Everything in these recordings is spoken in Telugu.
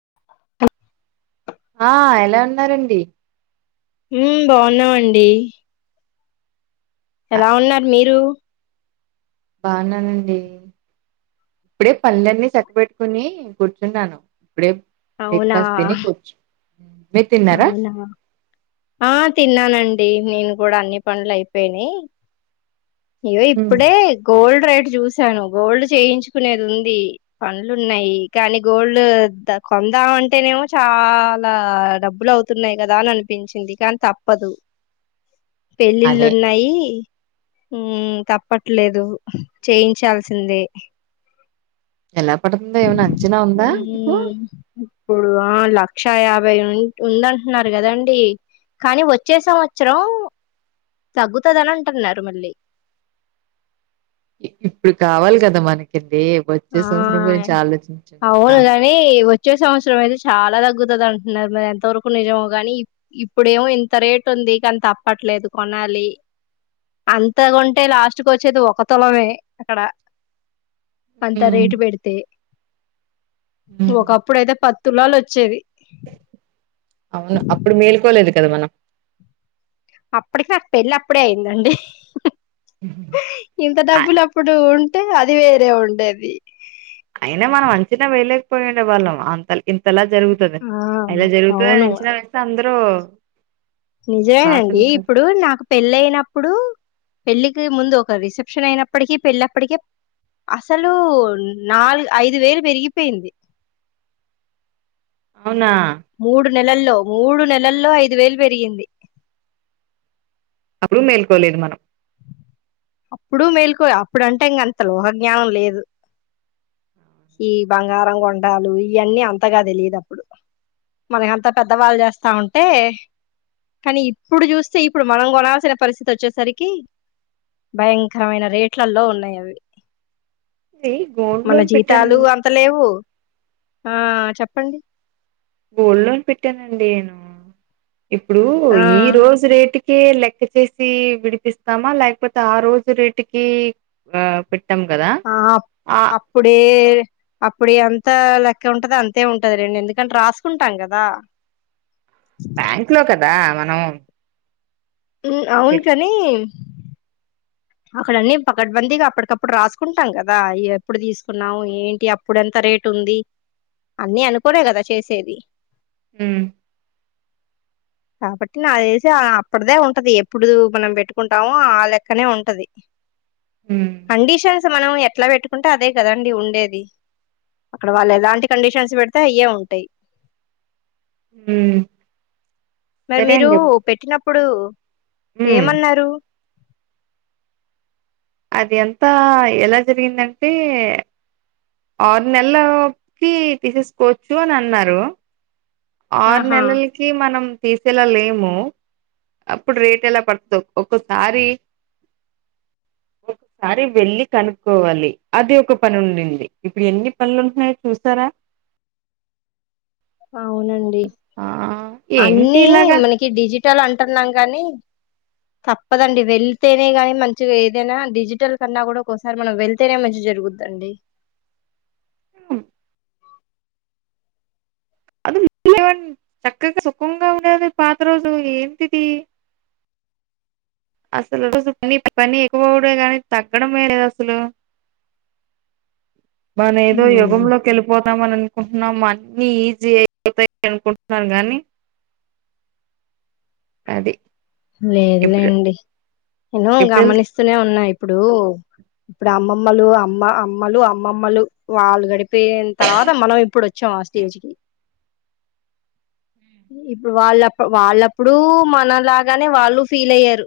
[inaudible] ఆ ఎలా ఉన్నరండి హ్మ్ బాగున్నామండి ఎల ఉన్నారు మీరు బా ఉన్నానండి ఇప్పుడే పనులన్నీ చక్క పెట్టుకుని కూర్చున్నాను ఇప్పుడే అవునా బ్రేక్ఫాస్ట్ తిని కూచ్చు హ [inaudible] అవునా ఆ తిన్నానం డి నేను కూడా అన్ని పనులు అయిపోయినయి ఇగో హ్మ్. ఇప్పుడే గోల్డ్ రేట్ చూసాను గోల్డ్ చేయించుకునేది ఉంది పనులు ఉన్నాయి కానీ గోల్డ్ కొందాం అంటేనేమో చాలా డబ్బు బ్బులు అవుతున్నాయి కదా అని అనిపించింది కాని తప్పదు పెళ్ళిళ్ళు అదే ఉన్నాయి హుమ్మ్ తప్పట్లేదు చేయించాల్సిందే ఎలా పడుతుందో ఏమనా అంచనా ఉందా హ్మ్ ఇప్పుడు ఆ లక్ష యాభై ఉందంటున్నారు కదండి కానీ వచ్చే సంవత్సరం తగ్గుతది అని అంటున్నారు మళ్ళీ ఇప్పుడు కావలి కదా మనకి దే వచ్చే ఆ సంవత్సరం గురించి ఆలోచించం కదా అవును గాని వచ్చే సంవత్సరం అయితే చాలా తగ్గుతది అంటున్నారు మరి ఎంత వరకు నిజమో కాని ఇప్పుడేమో ఇంత రేట్ ఉంది కాని తప్పట్లేదు కొనాలి అంత కొంటే లాస్ట్ కి వచ్చేది ఒక తులమే అక్కడ అంత హ్మ్. రేటు పెడితే హ్మ్. ఒకప్పుడైతే పద్తులాలు వచ్చేది అవును అప్పుడు మేలుకోలేదు కద మనం అప్పటిక ఆ పెళ్ళి అప్పుడే అయిందండి ఇంత అ డబ్బులు అప్పుడు ఉ అంటే అది వేరే ఉండేది అయినా మనం అంచనా వేయలే పోయిండేవాళ్ళం అంతల్ ఇంతలా జరుగుతది ఆ ఇలా జరుగుతుని అవును అంచనా వేస్తే అందరు ను నిజమేనండి ఇప్పుడు నాకు పెళ్ళయిన అప్పుడు పెళ్ళికి ముందు ఒక రిసెప్షన్ అయినప్పటికి పెళ్ళప్పటికే అసలు నాలుగు ఐదు వేలు పెరిగిపోయింది అవునా మూడు నెలల్లో మూడు నెలల్లో ఐదు వేలు పెరిగింది అప్పుడు మేల్కొలేదు మనం ఇప్పుడు మేల్కో అప్పుడుంటే ఇంకంత లోక జ్ఞానం లేదు ఈ బంగారం కొండాలు ఇవన్నీ అంతగా తెలియదు అప్పుడు మనకంత పెద్దవాళ్ళు చేస్తా ఉంటే కానీ ఇప్పుడు చూస్తే ఇప్పుడు మనం కొనాల్సిన పరిస్థితి వచ్చేసరికి భయంకరమైన రేట్లల్లో ఉన్నాయి అవి ఇది గోల్డ్ మన లోన్ పెట్టాను జీతాలు అంత లేవు ఆ చెప్పండి గోల్డ్ లోన్ పెట్టానండి నేను ఇప్పుడూ ఆ ఈ రోజు రేటు లెక్క చేసి విడిపిస్తామా లేకపోతే ఆ రోజు రేటుకి ఆ పెట్ ఆ అప్పుడే అప్పుడు ఎంత లెక్క ఉంటది అంతే ఉంటది రండి ఎందుకంటే రాసుకుంటాం కదా బ్యాంక్ లో కదా మన మ్ అవును కానీ అక్కడన్నీ పకడ్బందీగా అప్పటికప్పుడు రాసుకుంటాం కదా ఎప్పుడు తీసుకున్నాం ఏంటి అప్పుడు ఎంత రేటు ఉంది అన్నీ అనుకునే కదా చేసేది మ్ కాబట్టి నాదెలిసి అప్పడదే ఉంటది ఎప్పుడు మనం పెట్టుకుంటామో ఆ లెక్కనే ఉంట అది ఉమ్ కండీషన్ మనం ఎట్లా పెట్టుకుంటే అదే కదండి ఉండేది అక్కడ వాళ్ళు ఎలాంటి కండిషన్స్ పెడితే అయ్యే ఉంటాయి మ్ మరి మీరు పెట్టినప్పుడు ఇప్పుడు ఉమ్ ఏమన్నారు అది అంతా ఎలా జరిగిందంటే ఆరు నెలలకి తీసేసుకోవచ్చు అని అన్నారు ఆరు ఆహా నెలలకి మనం తీసేలా లేము అప్పుడు రేట్ ఎలా పడతదొ ఒకసారి ఒకసారి వెళ్లి కనుక్కోవాలి అది ఒక పని ఉంది ఇప్పుడు ఎన్ని పనులు ఉన్నాయో చూసారా అవునండి ఆ ఏంటి అన్నీ ఇలాగా మనకి డిజిటల్ అంటె అనుకున్నాం గాని తప్పదండి వెళ్తేనే గానీ మంచిగా ఏదైనా డిజిటల్ కన్నా కూడా ఒక్కోసారి మనం వెళ్తేనే మంచి జరుగుద్దండి ఉ అది చక్కగా సుఖంగా ఉండేది పాత రోజు ఏంటిది అసలు పని ఎక్కువవడమే కానీ తగ్గడమే లేదు అసలు మన ఏదో ఉమ్ యుగంలో లోకి వెళ్ళిపోతామని అనుకు టున్నాము అన్ని ఈజీ అయిపోతాయి అనుకుంటున్నాను గానీ అది ఎప్పుడు లేదులేండి మినిమం ఎప్పుడు గమనిస్తూనే ఉన్నాయి ఇప్పుడూ ఇప్పుడు అమ్మమ్మలు అమ్మ అమ్మలు అమ్మమ్మలు వాళ్ళు గడిపి పెయిన తర్వాత మనం ఇప్పుడు వ వచ్చాం స్టేజ్ కి ఇప్పుడు వాళ్ళ వాళ్ళప్పుడు మనలాంటి కాగానే వాళ్ళు ఫీల్ అయ్యారు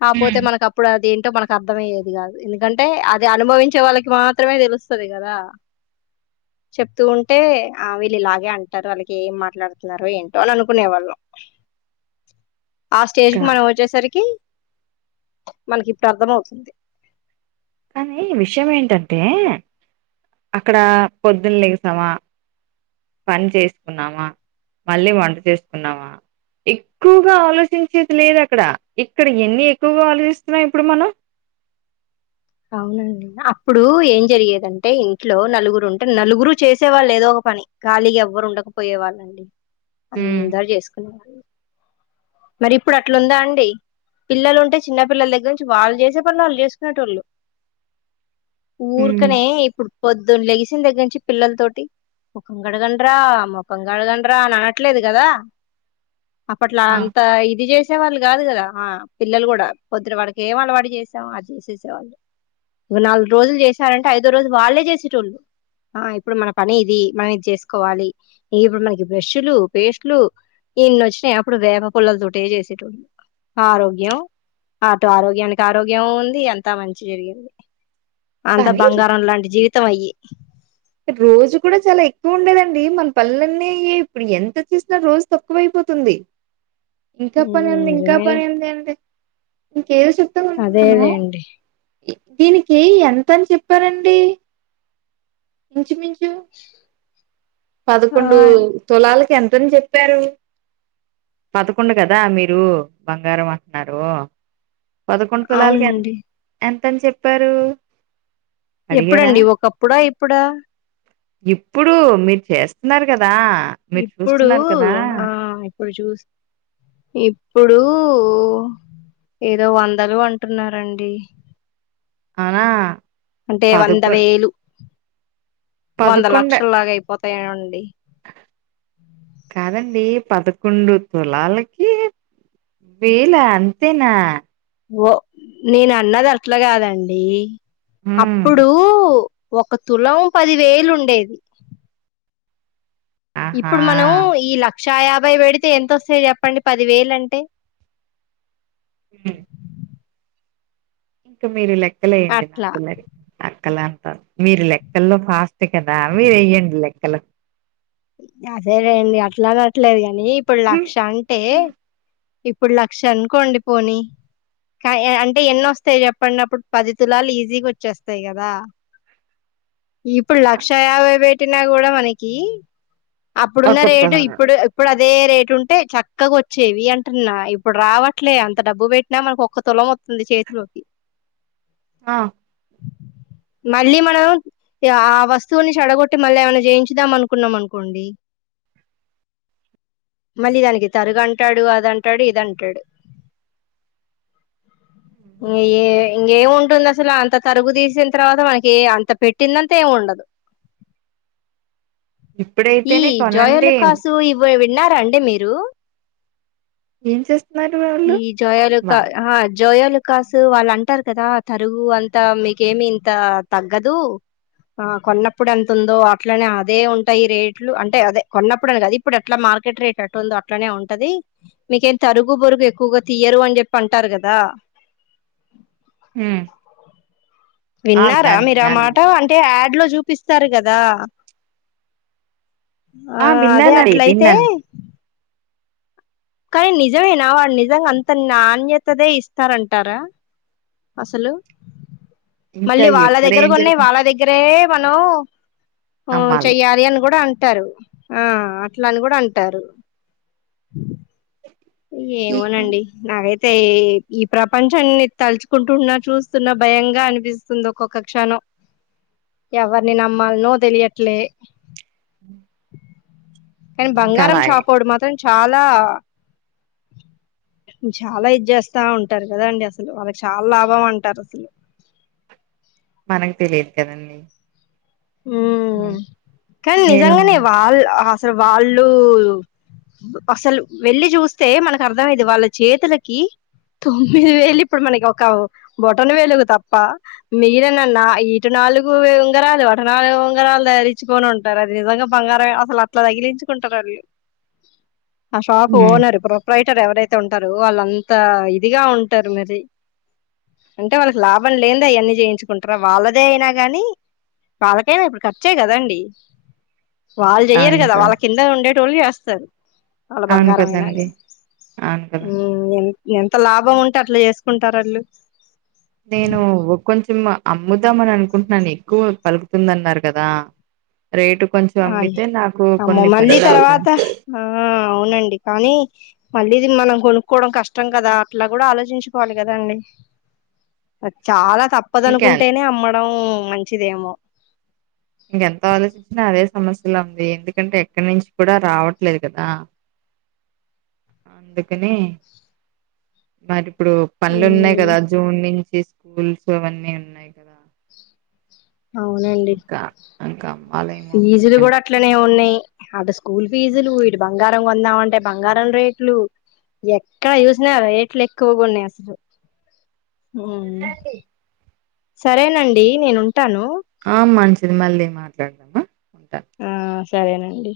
కాపోతే ఉమ్ మనకు అప్పుడు అదేంటి మనకు అర్థమయ్యేది కాదు ఎందుకంటే అది అనుభవించే వాళ్ళకి మాత్రమే తెలుస్తుది కదా చెప్తూ ఉంటే ఆ వీళ్ళు ఇలాగే అంటారు వాళ్ళకి ఏం మాట్లాడుతున్నారో ఏంటో అని అనుకునే వాళ్ళం ఆ స్టేజ్ కి మనం వచ్చేసరికి మనకి ఇప్పుడు అర్థం అవుతుంది కానీ విషయం ఏంటంటే అక్కడ పొద్దున్న లేగిసామా పని చేసుకున్నామా మళ్ళీ వంట చేసుకున్నామా ఎక్కువగా ఆలోచించేది లేదు అక్కడ ఇక్కడ ఎన్ని ఎక్కువగా ఆలోచిస్తున్నామ్ ఇప్పుడు మనం అవునండి అప్పుడు ఏం జరిగేదంటే ఇంట్లో నలుగురు ఉంటే నలుగురు చేసే వాళ్ళు ఏదో ఒక పని ఖాళీగా ఎవ్వరు ఉండకపోయే వాళ్ళండి హ్మ్ అందరు చేసుకునేవా మరి ఇప్పుడు అట్లుందా అండి పిల్లలు ఉంటే చిన్నపిల్లల దగ్గర నుంచి వాళ్ళు చేసే పనులు వాళ్ళు చేసుకునేట్ వాళ్ళు హ్మ్ ఊర్కనే ఇప్పుడు పొద్దున్న లెగిసి దగ్గర నుంచి పిల్లల తోటి ముఖం కడగండరా ముఖం కడగండరా అని అనట్లేదు కదా అప్పట్లా ఆ ఇది చేసే వాళ్ళు కాదు కదా ఆ పిల్లలు కూడా పొద్దురు వాడికి ఏం వాడి చేసామో అది చేసేసేవాళ్ళు ఇ నాలుగు రోజులు చేసారంటే ఐదో రోజులు వాళ్ళే చేసేటళ్ళు ఆ ఇప్పుడు మన పని ఇది మనం ఇది చేసుకోవాలి ఇప్పుడు మనకి బ్రష్ లు పేస్ట్లు ఇన్ని వచ్చినాయి అప్పుడు వేప పుల్లలతోటే చేసేటోళ్లు ఆరోగ్యం అటు ఆరోగ్యానికి ఆరోగ్యం ఉంది అంతా మంచి జరిగింది అంతా కానీ బంగారం లాంటి జీవితం అయ్యి రోజు కూడా చాలా ఎక్కువ ఉండేదండి మన పనులన్నీ ఇప్పుడు ఎంత చేసినా రోజు తక్కువైపోతుంది ఇంకా ఉమ్, పనింది ఇంకా నిజమేనే పనింది ఏ ఏదో చెప్తాం అనుకున్నాను అదేలేండి దీనికి ఎంతని చెప్పారండి ఇంచుమించు ఆ పదకొండు తొలాలకి ఎంత అ చెప్పారు పదకొండు కదా మీరు బంగారం అంటున్నారు పదకొండు తులాలకి ఎ అవునండి ఎంత అతని చెప్పారు అడిగారా ఎప్పుడంండి ఒకప్పుడా ఇప్పుడా ఇప్పుడు మీరు చేస్తున్నారు కదా మీరు ఇప్పుడు చూస్తున్నారు కదా ఆ ఇప్పుడు చూ ఇప్పుడు ఏదో వందలు అంటున్నండి ఆ అంటే వంద వేలు వంద పదకొండు లక్షలలాగా అయిపోతే ఈనుండి కాదండి పదకొండు తులాలకి వీల అంతేనా ఓ నేను అన్నది అట్లా కాదండి ఉమ్ అప్పుడు ఒక తులం పది వేలుండేది ఆహా ఇప్పుడు మనం ఈ లక్ లక్ష యాభై పెడితే ఎంతొస్తాయి చెప్పండి పది వేలు అంటే మ్ ఇంకా మీరు లెక్ అక్కలేయ్యంది నా అట్లా పిల్లరికి అక్కలంతా మీరు లెక్కల్లో ఫాస్ట్ కదా మీరు వెయ్యండి లెక్కలు అదే లెండి అట్లా అట్లేక ని ఇప్పుడు లక్ష అంటే ఇప్పుడు లక్ష అనుకోండి పోని, కా అంటే ఎన్నొస్తాయి చెప్పడినప్పుడు పది తులాలు ఈజీగా వచ్చేస్తాయి కదా, ఇప్పుడు లక్ష యాభై పెట్టినా కూడా మనకి అప్పుడున్న ఒక రేటు తులం ఇప్పుడు ఇప్పుడు అదే రేటు ఉంటే చక్కగా వచ్చేవి అంటున్నా, ఇప్పుడు రావట్లే అంత డబ్బు పెట్టినా మనకు ఒక్క తులం వస్తుంది చేతిలోకి ఆ మళ్ళీ మనం ఆ వస్తువుని చెడగొట్టి మళ్ళీ ఏమైనా జయించుదాం అనుకున్నాం అనుకు కొండి మళ్ళీ దానికి తరుగు అంటాడు అద అంటాడు ఇద అంటాడు, ఇ ఇంకేముంటుంది అసలు అంత తరుగు తీసిన తర్వాత మనకి అంత పెట్టింది అంతా ఏమి ఉండదు. ఈ ఇప్పుడైతేనే జోయలు కొనండి కాసుూ ఇవ్వ విన్నారాండి మీరు ఏం చేస్తున్నారు వాళ్ళు ఈ జయోలకా వాయ్ జోయోలుకాస్ వాళ్ళు అంటారు కదా తరుగు అంత మీకేమి ఇంత తగ్గదు, ఆ కొన్నప్పుడు ఎంత ఉందో అట్లనే అదే ఉంటాయి రేట్ అట్ అంటే అదే కొన్నప్పుడు అని కద ఇప్పుడు ఎట్లా మార్కెట్ రేట్ ఎట్ ఉందో అట్లనే ఉంటది, మీకేం తరుగు బరుగు ఎక్కువగా తీయరు అని చెప్పి అంటారు కదా మ్ విన్నారా మీరుమాట అంటే అట్లో చూపిస్తారు కదా ఆ అదే విన్నానండి అట్లయితే విన్నాను కానీ నిజమేనా వాళు నిజంగా అంత నాణ్యతదే ఇస్తారంటారా అసలు ఇంకా మళ్ళీ వాళ్ళ ఎక్కడ ఏం దగ్గరగా ఉన్నాయి జరుగుతుంది వాళ్ళ దగ్గరే మన మ్ అమ్మాలి చెయ్యాలి అని కూడా అంట అంటారు ఆ అట్లని కూడా అంటారు ఏమోనండి నాకైతే అయితే ఈ ప్రపంచాన్ని తలుచుకుంటున్నా చూస్తున్నా భయంగా అనిపిస్తుంది ఒక్కొక్క క్షణం, ఎవరిని నమ్మాలనో తెలియట్లే హ కానీ బంగారం షాపోడు మాత్రం చాలా చాలా ఇది చేస్తా ఉంటారు కదాండి అసలు వాళ్ళకి చాలా లాభం అంటారు అసలు మనకు తెలియదు కదండీ ఊ కానీ నేను నిజాంగానే వాళ్లు అసలు వాళ్ళు అసలు వెళ్లి చూస్తే మనకు అర్థమైంది వాళ్ళ చేతులకి తొమ్మిది వేలు ఇప్పుడు మనకి ఒక బొటను వేళ్ళు తప్ప మిగిలిన ఈటు నాలుగు ఉంగరాలు నాలు బంగారాలు ధరించుకొని ఉంటారు అది నిజంగా బంగారం అసలు అట్లా తగిలించుకుంటారు వాళ్ళు ఆ షాపు హ్మ్ ఓనర్ ప్రోపైట్ ఎవరైతే ఉంటారు వాళ్ళుంతా ఇదిగా ఉంటారు మరి అంటే వాళ్ళకి లాభం లేనీదే అవన్ని చేయించుకుంటారా వాళ్ళదే అయినా గానీ వాళ్లకైనా ఇప్పుడు ఖర్చే కదండి వాళ్ళు చెయరు అవును కద కదా వాళ్ళ కింద ఉండే ట్రోల్ చేస్తారు వాళ్ళ అవును బంగారం అయినా గా కదండి అవును కదా ఉ ఎంత ఎంత లాభం ఉంటే అట్లా చేసుకుంటారు వాళ్ళు నేను కొంచెం అమ్ముద్దామని అనుకుంటున్నాను ఎక్కువ పలుకుతుందన్నారు కదా రేటు కొంచెం ఆయ్ అమ్మితే నాకు అమ్మో కొన్ని మళ్ళీ పనులు అవుతాయి తర్వాత ఆ అవునండి కానీ మళ్ళీ ఇది మనం కొనుక్కోవడం కష్టం కదా అట్లా కూడా ఆలోచించుకోవాలి కదాండి చాలా ఇంకా తప్పదనుకుంటేనే అమ్మడం మంచిదేమో ఇంకెంత ఆలోచించినా అదే సమస్యలు ఉంది ఎందుకంటే ఎక్కడి నుంచి కూడా రావట్లేదు కదా అందుకని మరి ఇప్పుడు పనులు ఉన్నాయి ఉమ్, కదా జూన్ నుంచి స్ స్కూల్స్ అవన్నీ ఉన్నాయి కదా అవునండి ఇంకా ఇంకా అవ్వాలేమో ఫీజులు అన్నన్ కూడా అట్లనే ఉన్నాయి అటు స్కూల్ ఫీజులు ఇటు బంగారం కొందామంటే బంగారం రేట్లు ఎక్కడ చూసినా రేట్లు ఎక్కువగా ఉన్నాయి అసలు ఊ సరేనండి నేను ఉంటాను ఆ మంచిది మళ్ళీ మాట్లాడదమా ఉంటా ఆ సరేనండి